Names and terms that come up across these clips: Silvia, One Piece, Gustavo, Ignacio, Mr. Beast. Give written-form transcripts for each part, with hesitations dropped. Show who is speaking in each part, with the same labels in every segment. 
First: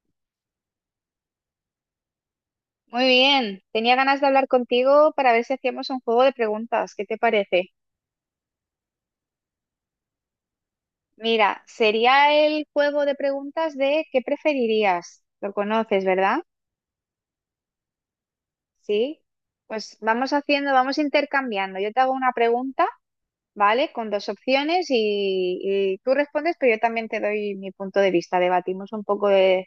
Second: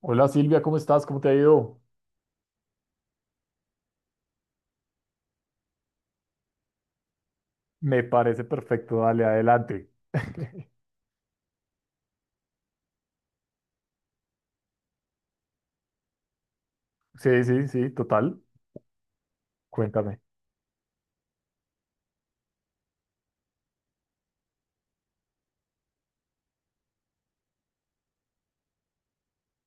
Speaker 1: Hola Silvia, ¿cómo estás? ¿Cómo te ha ido?
Speaker 2: Muy bien, tenía ganas de hablar contigo para ver si hacíamos un juego de preguntas. ¿Qué te parece?
Speaker 1: Me parece perfecto, dale, adelante.
Speaker 2: Mira, sería el juego de preguntas de ¿qué preferirías? Lo conoces, ¿verdad?
Speaker 1: Sí, sí, sí, total.
Speaker 2: Sí. Pues
Speaker 1: Cuéntame.
Speaker 2: vamos haciendo, vamos intercambiando. Yo te hago una pregunta, ¿vale? Con dos opciones y tú respondes, pero yo también te doy mi punto de vista. Debatimos un poco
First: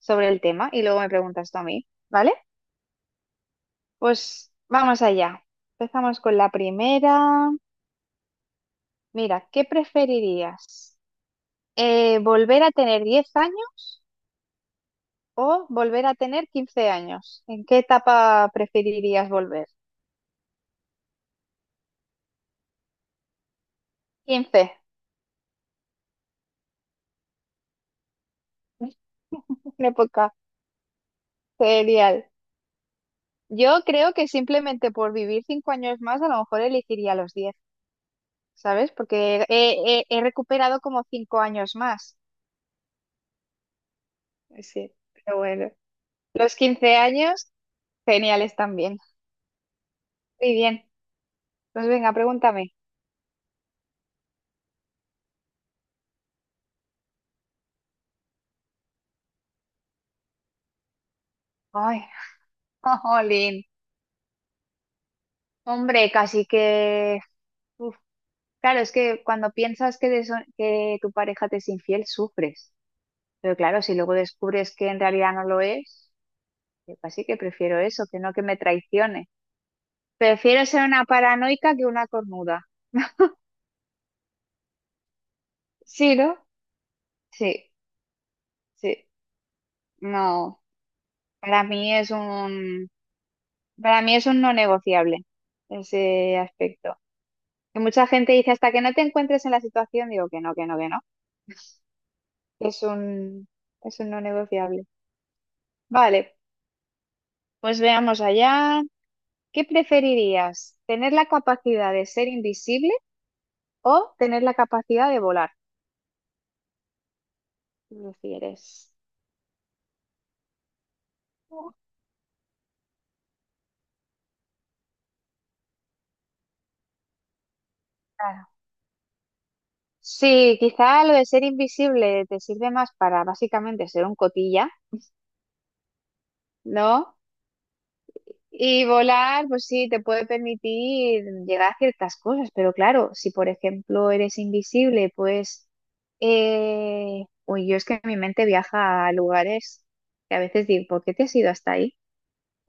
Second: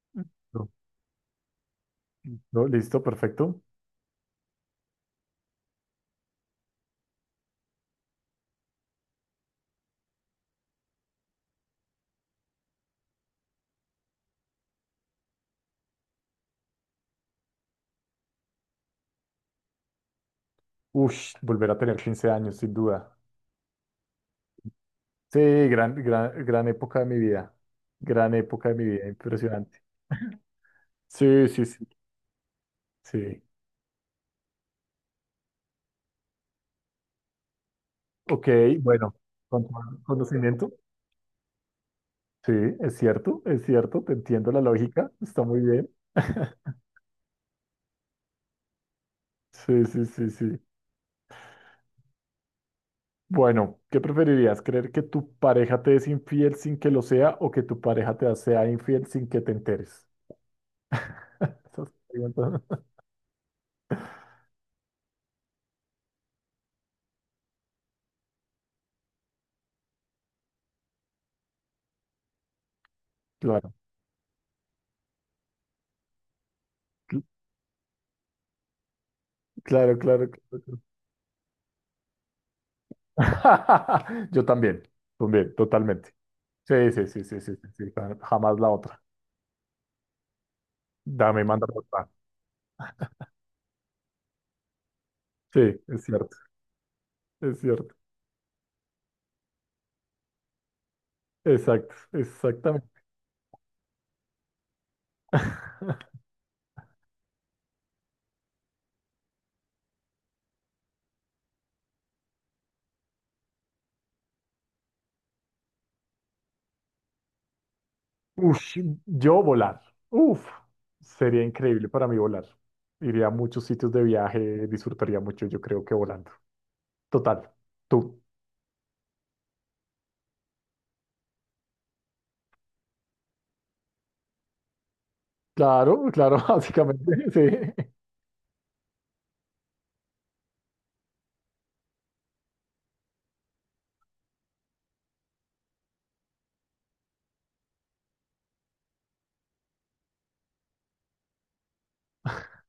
Speaker 2: sobre el tema
Speaker 1: No,
Speaker 2: y luego me preguntas tú a mí, ¿vale?
Speaker 1: no, listo, perfecto.
Speaker 2: Pues vamos allá. Empezamos con la primera. Mira, ¿qué preferirías? ¿Volver a tener 10 años o volver a tener 15 años? ¿En qué etapa preferirías volver?
Speaker 1: Ush, volver a tener 15 años, sin duda.
Speaker 2: Quince.
Speaker 1: Sí, gran época de mi vida. Gran época de mi vida, impresionante.
Speaker 2: Una época
Speaker 1: Sí, sí, sí,
Speaker 2: genial.
Speaker 1: sí.
Speaker 2: Yo creo que simplemente por vivir 5 años más, a lo mejor elegiría los diez,
Speaker 1: Ok,
Speaker 2: ¿sabes?
Speaker 1: bueno,
Speaker 2: Porque
Speaker 1: con todo
Speaker 2: he, he- he
Speaker 1: conocimiento.
Speaker 2: recuperado como 5 años más.
Speaker 1: Sí, es cierto, te entiendo la
Speaker 2: Sí,
Speaker 1: lógica,
Speaker 2: pero
Speaker 1: está muy
Speaker 2: bueno.
Speaker 1: bien.
Speaker 2: Los 15 años, geniales también.
Speaker 1: Sí, sí, sí,
Speaker 2: Muy
Speaker 1: sí.
Speaker 2: bien. Pues venga, pregúntame.
Speaker 1: Bueno, ¿qué preferirías? ¿Creer que tu pareja te es infiel sin que lo sea o que tu pareja te sea infiel sin que te enteres? Esas
Speaker 2: Ay,
Speaker 1: preguntas-
Speaker 2: jolín. Hombre, casi que. Claro, es que cuando piensas que, de que tu pareja te es infiel, sufres. Pero
Speaker 1: Claro,
Speaker 2: claro, si luego descubres que en realidad no lo es, yo
Speaker 1: cl-
Speaker 2: casi que prefiero eso, que no que me traicione.
Speaker 1: claro, claro,
Speaker 2: Prefiero
Speaker 1: claro.
Speaker 2: ser una paranoica que una cornuda.
Speaker 1: Claro. Yo también, también, totalmente.
Speaker 2: Sí, ¿no?
Speaker 1: Sí, sí, sí, sí, sí, sí,
Speaker 2: Sí,
Speaker 1: sí, jamás la otra.
Speaker 2: sí. No,
Speaker 1: Dame,
Speaker 2: para
Speaker 1: manda la
Speaker 2: mí
Speaker 1: otra.
Speaker 2: es un, para mí es un no negociable
Speaker 1: Sí, es cierto,
Speaker 2: ese aspecto.
Speaker 1: es
Speaker 2: Que
Speaker 1: cierto.
Speaker 2: mucha gente dice, hasta que no te encuentres en la situación, digo que no, que no, que no.
Speaker 1: Exacto,
Speaker 2: Es
Speaker 1: exactamente.
Speaker 2: un, es un no negociable. Vale, pues veamos allá. ¿Qué preferirías? ¿Tener la capacidad de ser invisible o tener la capacidad de volar? ¿Qué
Speaker 1: Ush,
Speaker 2: prefieres?
Speaker 1: yo volar. Uf, sería increíble para mí volar. Iría a muchos sitios de viaje, disfrutaría mucho, yo creo que volando. Total, tú.
Speaker 2: Claro. Sí, quizá lo de ser invisible te sirve más para básicamente ser un cotilla,
Speaker 1: Claro, claro, básicamente,
Speaker 2: ¿no?
Speaker 1: sí.
Speaker 2: Y volar, pues sí, te puede permitir llegar a ciertas cosas, pero claro, si por ejemplo eres invisible, pues... Uy, yo es que mi mente viaja a lugares que a veces digo, ¿por qué te has ido hasta ahí?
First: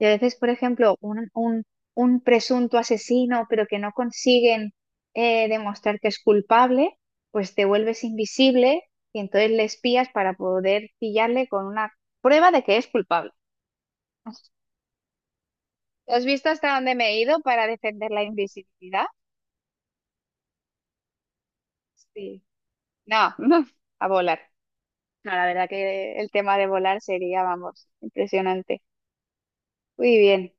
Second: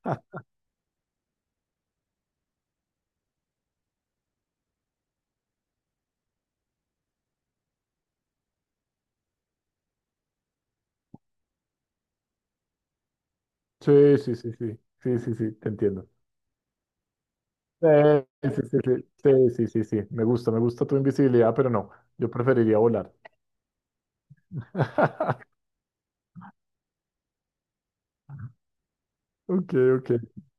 Speaker 2: Y a veces, por ejemplo, un presunto asesino, pero que no consiguen demostrar que es culpable, pues te vuelves invisible y entonces le espías para poder pillarle con una prueba de que es culpable.
Speaker 1: Sí, sí, sí, sí, sí, sí, sí, te entiendo.
Speaker 2: ¿Has visto hasta dónde me he ido para defender la
Speaker 1: Sí, sí, sí,
Speaker 2: invisibilidad?
Speaker 1: sí, sí, sí, sí, sí, me gusta tu invisibilidad, pero no, yo
Speaker 2: Sí.
Speaker 1: preferiría volar.
Speaker 2: No, a volar. No, la verdad que el tema de volar sería, vamos, impresionante.
Speaker 1: Ok, ok.
Speaker 2: Muy bien.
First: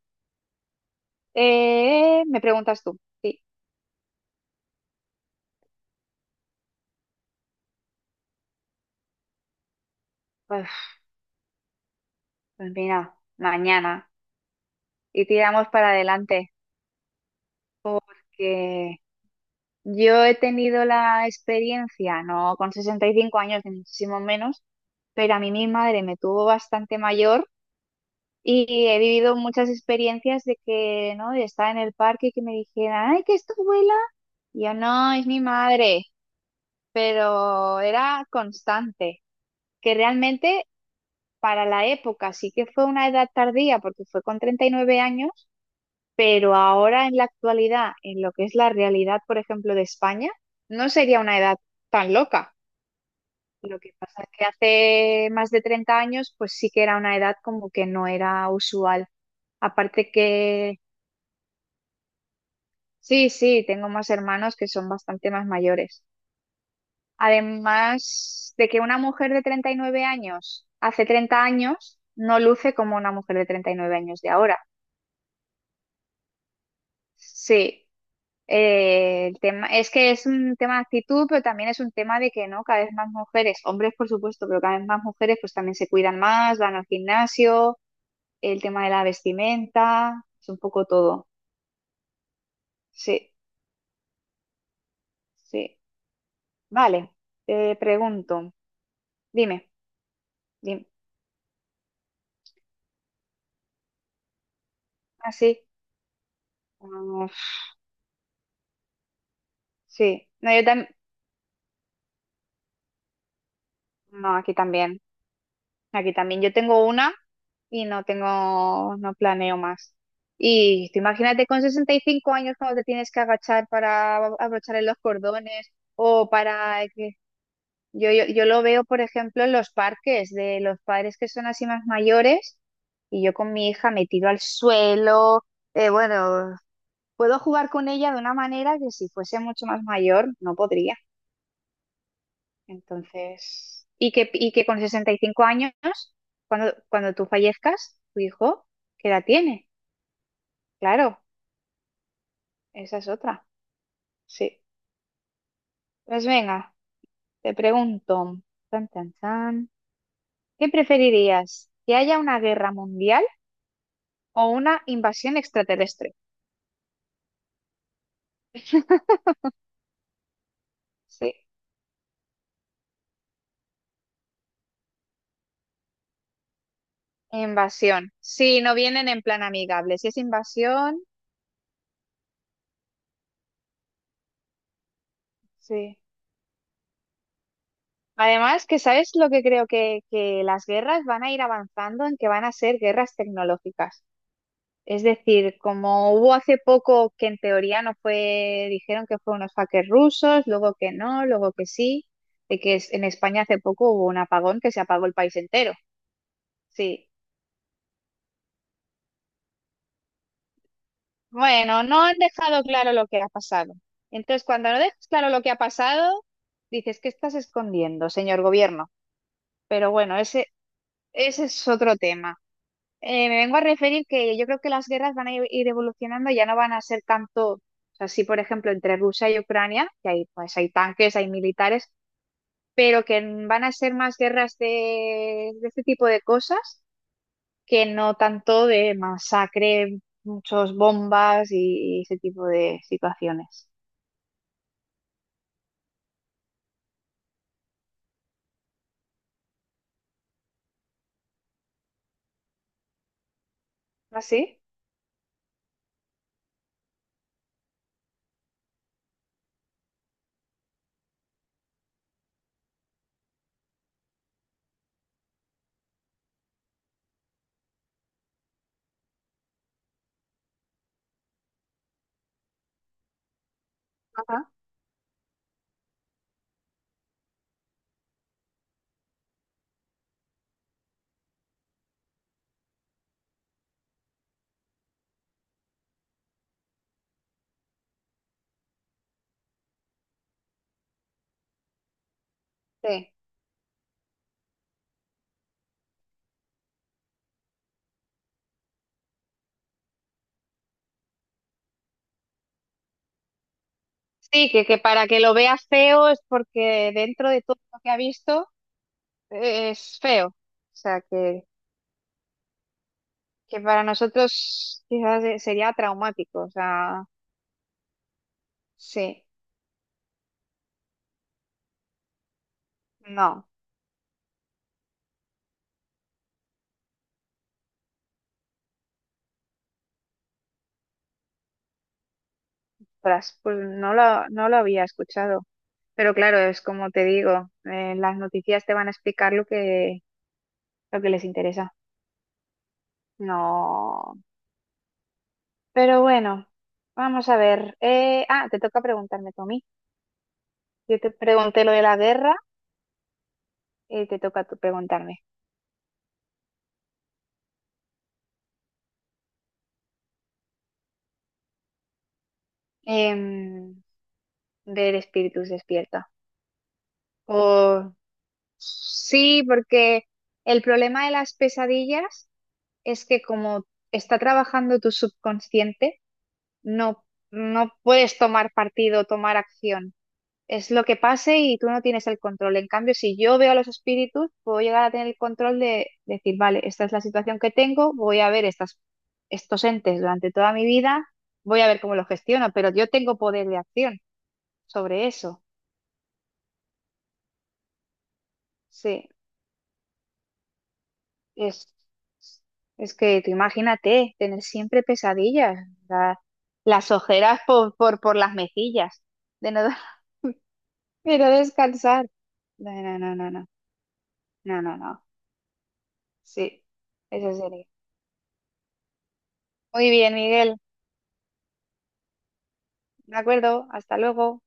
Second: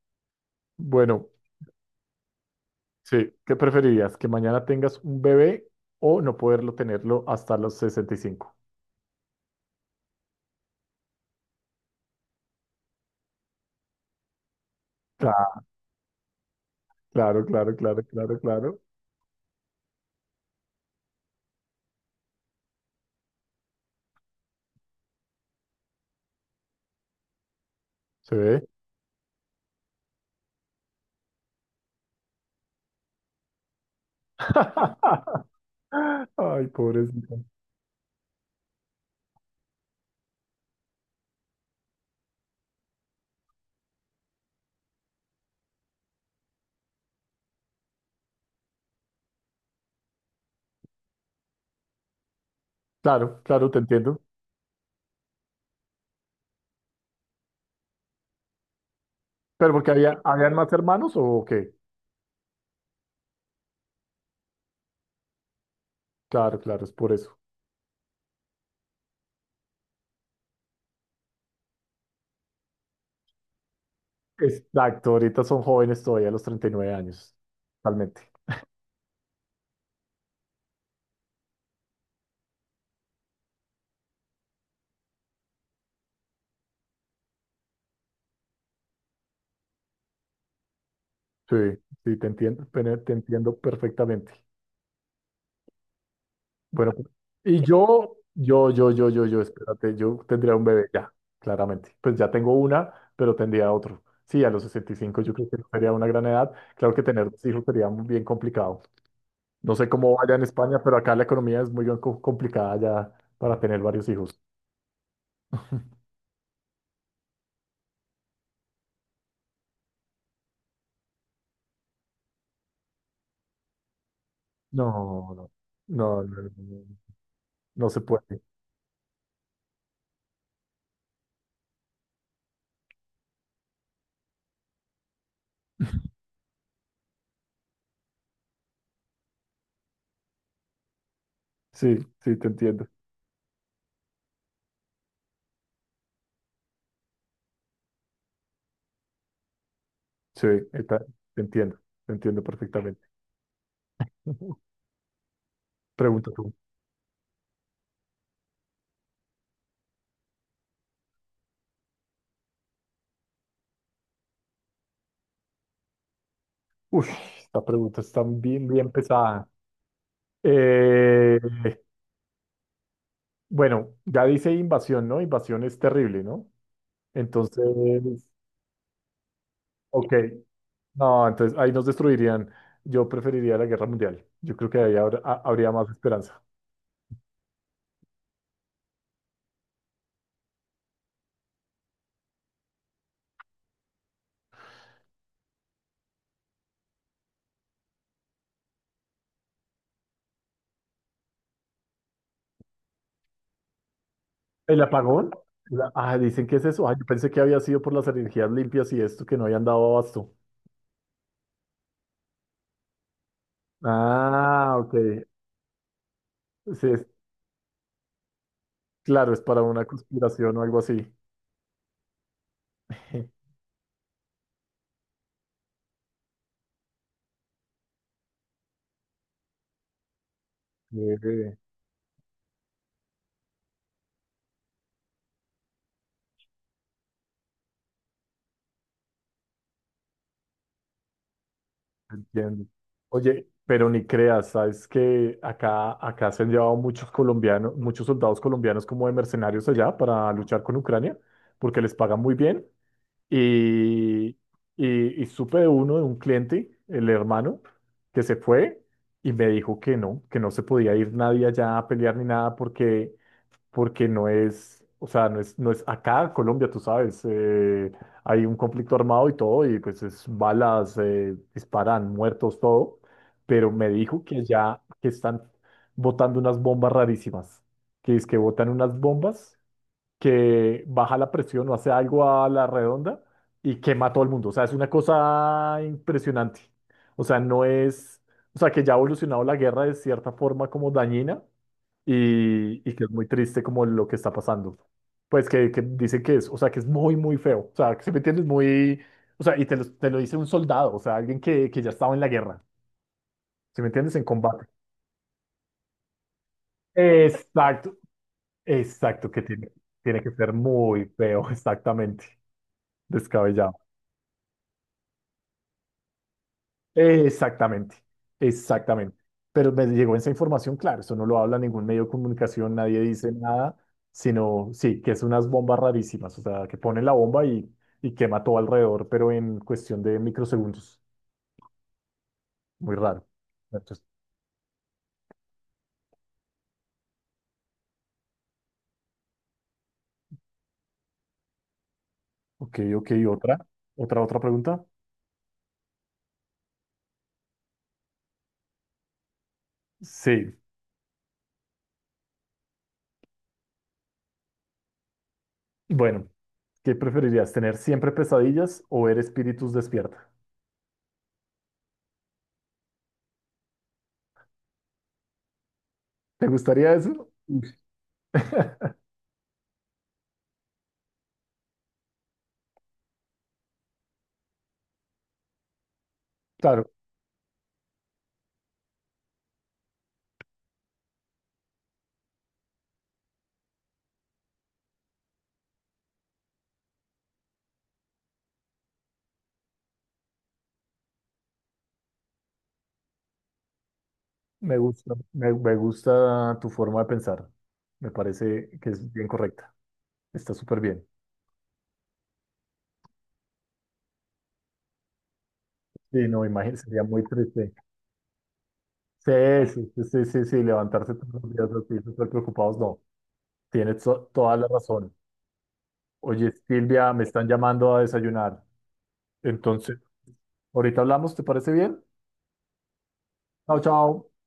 Speaker 1: Bueno,
Speaker 2: ¿Me preguntas tú?
Speaker 1: sí,
Speaker 2: Sí.
Speaker 1: ¿qué preferirías? ¿Que mañana tengas un bebé o no poderlo tenerlo hasta los 65?
Speaker 2: Uf, pues mira, mañana. Y
Speaker 1: Claro,
Speaker 2: tiramos para adelante,
Speaker 1: claro, claro, claro, claro, claro.
Speaker 2: porque yo he tenido la experiencia, no con 65 años ni muchísimo menos, pero a mí mi madre me tuvo bastante mayor
Speaker 1: ¿Se ve?
Speaker 2: y he vivido muchas experiencias de que, ¿no? De estar en el parque y que me dijeran, ay, que es tu abuela. Y yo, no, es mi madre,
Speaker 1: Ay, pobrecito.
Speaker 2: pero era constante, que realmente para la época sí que fue una edad tardía, porque fue con 39 años. Pero ahora en la actualidad, en lo que es la realidad, por ejemplo, de España, no sería una edad tan loca.
Speaker 1: Claro, claro, te
Speaker 2: Lo que
Speaker 1: entiendo.
Speaker 2: pasa es que hace más de 30 años, pues sí que era una edad como que no era usual.
Speaker 1: ¿Pero porque
Speaker 2: Aparte
Speaker 1: habían más
Speaker 2: que,
Speaker 1: hermanos o qué?
Speaker 2: sí, sí, tengo más hermanos que son bastante más mayores.
Speaker 1: Claro, claro, es por eso.
Speaker 2: Además de que una mujer de 39 años hace 30 años no luce como una mujer de 39 años de ahora.
Speaker 1: Exacto, ahorita son jóvenes todavía a los 39 años,
Speaker 2: Sí,
Speaker 1: totalmente.
Speaker 2: Es que es un tema de actitud, pero también es un tema de que no, cada vez más mujeres, hombres por supuesto, pero cada vez más mujeres pues también se cuidan más, van al gimnasio, el tema de la vestimenta, es un poco todo.
Speaker 1: Sí, sí, te entiendo, pero te
Speaker 2: Sí,
Speaker 1: entiendo perfectamente.
Speaker 2: sí.
Speaker 1: Bueno, pues,
Speaker 2: Vale,
Speaker 1: y
Speaker 2: te
Speaker 1: yo,
Speaker 2: pregunto,
Speaker 1: yo, yo, yo, yo, yo,
Speaker 2: dime,
Speaker 1: espérate, yo tendría un
Speaker 2: dime.
Speaker 1: bebé ya, claramente. Pues ya tengo una, pero tendría otro. Sí, a los 65, yo
Speaker 2: Ah,
Speaker 1: creo que
Speaker 2: sí.
Speaker 1: no sería una gran edad. Claro que
Speaker 2: Ah,
Speaker 1: tener dos hijos sería muy bien complicado. No sé cómo
Speaker 2: sí.
Speaker 1: vaya en
Speaker 2: No, yo
Speaker 1: España,
Speaker 2: también.
Speaker 1: pero acá la economía es muy complicada ya para tener varios
Speaker 2: No,
Speaker 1: hijos.
Speaker 2: aquí también. Aquí también yo tengo una y no tengo, no planeo más. Y tú imagínate con 65 años cuando te tienes que agachar para abrochar en
Speaker 1: No,
Speaker 2: los
Speaker 1: no,
Speaker 2: cordones
Speaker 1: no, no,
Speaker 2: o
Speaker 1: no,
Speaker 2: para
Speaker 1: no
Speaker 2: que
Speaker 1: no se puede.
Speaker 2: yo lo veo, por ejemplo, en los parques de los padres que son así más mayores y yo con mi hija me tiro al suelo. eh, bueno, puedo jugar con ella de una manera que si fuese mucho más mayor no podría.
Speaker 1: Sí, sí, te entiendo.
Speaker 2: Entonces, y que con 65 años, cuando tú fallezcas, tu hijo, ¿qué edad tiene?
Speaker 1: Sí, está,
Speaker 2: Claro,
Speaker 1: te entiendo, te entiendo
Speaker 2: esa
Speaker 1: perfectamente.
Speaker 2: es otra. Sí. Pues
Speaker 1: Pregunta tú.
Speaker 2: venga, te pregunto, tan, tan, tan, ¿qué preferirías? ¿Que haya una guerra mundial o una invasión extraterrestre?
Speaker 1: Uf, esta pregunta está bien, bien pesada.
Speaker 2: Sí.
Speaker 1: Eh, bueno, ya dice invasión, ¿no? Invasión es terrible, ¿no? Entonces,
Speaker 2: Invasión. Sí, no vienen en plan amigable. Si
Speaker 1: ok.
Speaker 2: es invasión,
Speaker 1: No, entonces ahí nos destruirían. Yo preferiría la guerra mundial. Yo creo que ahí habría más
Speaker 2: sí.
Speaker 1: esperanza.
Speaker 2: Además, que sabes lo que creo que las guerras van a ir avanzando en que van a ser guerras tecnológicas. Es decir, como hubo hace poco que en teoría no fue, dijeron que fue unos hackers rusos, luego que no, luego que sí, en España hace poco hubo un apagón que se
Speaker 1: ¿El
Speaker 2: apagó el
Speaker 1: apagón?
Speaker 2: país entero.
Speaker 1: Ah, dicen que es eso. Ah, yo
Speaker 2: Sí.
Speaker 1: pensé que había sido por las energías limpias y esto, que no habían dado abasto.
Speaker 2: Bueno, no han dejado claro lo que ha pasado. Entonces, cuando
Speaker 1: Ah,
Speaker 2: no
Speaker 1: ok.
Speaker 2: dejas claro lo que ha pasado,
Speaker 1: Sí,
Speaker 2: dices, ¿qué estás escondiendo, señor gobierno?
Speaker 1: claro, es para una
Speaker 2: Pero bueno,
Speaker 1: conspiración o algo así.
Speaker 2: ese es otro tema. Me vengo a referir que yo creo que las guerras van a ir evolucionando, ya no van a ser tanto, o sea, sí, por ejemplo, entre Rusia y Ucrania, que hay, pues, hay tanques, hay
Speaker 1: Eh,
Speaker 2: militares, pero que van a ser más guerras de este tipo de cosas que no tanto de masacre, muchos bombas y ese tipo
Speaker 1: entiendo.
Speaker 2: de
Speaker 1: Oye,
Speaker 2: situaciones.
Speaker 1: pero ni creas, sabes que acá se han llevado muchos colombianos, muchos soldados colombianos como de mercenarios allá para luchar con Ucrania, porque les pagan muy bien. Y,
Speaker 2: ¿Así?
Speaker 1: y, y supe de uno, de un cliente, el hermano, que se fue y me dijo que no se podía ir nadie allá a pelear ni nada porque no es, o sea, no es, no es acá en Colombia, tú sabes, hay un conflicto armado y todo, y pues es balas, disparan, muertos, todo, pero me dijo que
Speaker 2: Ajá.
Speaker 1: ya que están botando unas bombas rarísimas, que es que botan unas bombas que baja la presión o hace algo a la redonda y quema a todo el mundo, o sea, es una cosa impresionante, o sea, no es, o sea, que ya ha evolucionado la guerra de cierta forma como dañina y que es
Speaker 2: Sí.
Speaker 1: muy triste como lo que está pasando. Pues que dice que es, o sea, que es muy, muy feo. O sea, que si me entiendes, muy, o sea, y te lo dice un soldado, o sea, alguien que ya estaba en la guerra, si me entiendes, en
Speaker 2: Sí,
Speaker 1: combate.
Speaker 2: que para que lo vea feo es porque dentro de todo lo que
Speaker 1: Exacto,
Speaker 2: ha visto
Speaker 1: exacto, que tiene,
Speaker 2: es
Speaker 1: tiene
Speaker 2: feo.
Speaker 1: que
Speaker 2: O
Speaker 1: ser
Speaker 2: sea
Speaker 1: muy feo, exactamente,
Speaker 2: que
Speaker 1: descabellado.
Speaker 2: para nosotros quizás sería traumático, o sea,
Speaker 1: Exactamente, exactamente.
Speaker 2: sí,
Speaker 1: Pero me llegó esa información, claro, eso no lo habla ningún medio de comunicación, nadie dice
Speaker 2: no,
Speaker 1: nada, sino, sí, que es unas bombas rarísimas, o sea, que ponen la bomba y quema todo alrededor, pero en cuestión de microsegundos. Muy raro.
Speaker 2: tras, pues
Speaker 1: Entonces,
Speaker 2: no lo había escuchado, pero claro, es como te digo, las noticias te van a explicar lo que les interesa,
Speaker 1: ok, ok,
Speaker 2: no,
Speaker 1: otra pregunta.
Speaker 2: pero bueno, vamos a ver, te toca preguntarme, Tommy,
Speaker 1: Sí,
Speaker 2: yo te pregunté lo de la guerra, y te toca tú preguntarme.
Speaker 1: bueno, ¿qué preferirías, tener siempre pesadillas o ver espíritus despierta?
Speaker 2: Em, del espíritus despierta,
Speaker 1: ¿Te gustaría eso? Uy.
Speaker 2: o sí, porque... El problema de las pesadillas es que como está trabajando tu subconsciente,
Speaker 1: Claro,
Speaker 2: no, no puedes tomar partido, tomar acción. Es lo que pase y tú no tienes el control. En cambio, si yo veo a los espíritus, puedo llegar a tener el control de decir, vale, esta es la situación que tengo, voy a ver estas, estos entes durante toda mi vida, voy a ver cómo los gestiono, pero yo tengo poder de acción
Speaker 1: me
Speaker 2: sobre
Speaker 1: gusta,
Speaker 2: eso.
Speaker 1: me gusta tu forma de pensar. Me parece que
Speaker 2: Sí.
Speaker 1: es bien correcta. Está súper bien.
Speaker 2: Es, es que tú imagínate, tener siempre pesadillas,
Speaker 1: Sí,
Speaker 2: la-
Speaker 1: no, imagínate,
Speaker 2: las
Speaker 1: sería muy
Speaker 2: ojeras
Speaker 1: triste.
Speaker 2: por las mejillas,
Speaker 1: Sí,
Speaker 2: de no,
Speaker 1: sí, sí, sí, sí, sí, levantarse
Speaker 2: de no
Speaker 1: todos los días así,
Speaker 2: descansar.
Speaker 1: súper
Speaker 2: No,
Speaker 1: preocupados,
Speaker 2: no,
Speaker 1: no.
Speaker 2: no, no, no,
Speaker 1: Tienes toda
Speaker 2: no,
Speaker 1: la
Speaker 2: no, no.
Speaker 1: razón. Oye,
Speaker 2: Sí,
Speaker 1: Silvia, me
Speaker 2: eso
Speaker 1: están
Speaker 2: sería.
Speaker 1: llamando a desayunar.
Speaker 2: Muy
Speaker 1: Entonces,
Speaker 2: bien, Miguel,
Speaker 1: ahorita hablamos, ¿te parece bien?
Speaker 2: de acuerdo,
Speaker 1: Chao,
Speaker 2: hasta
Speaker 1: chao.
Speaker 2: luego.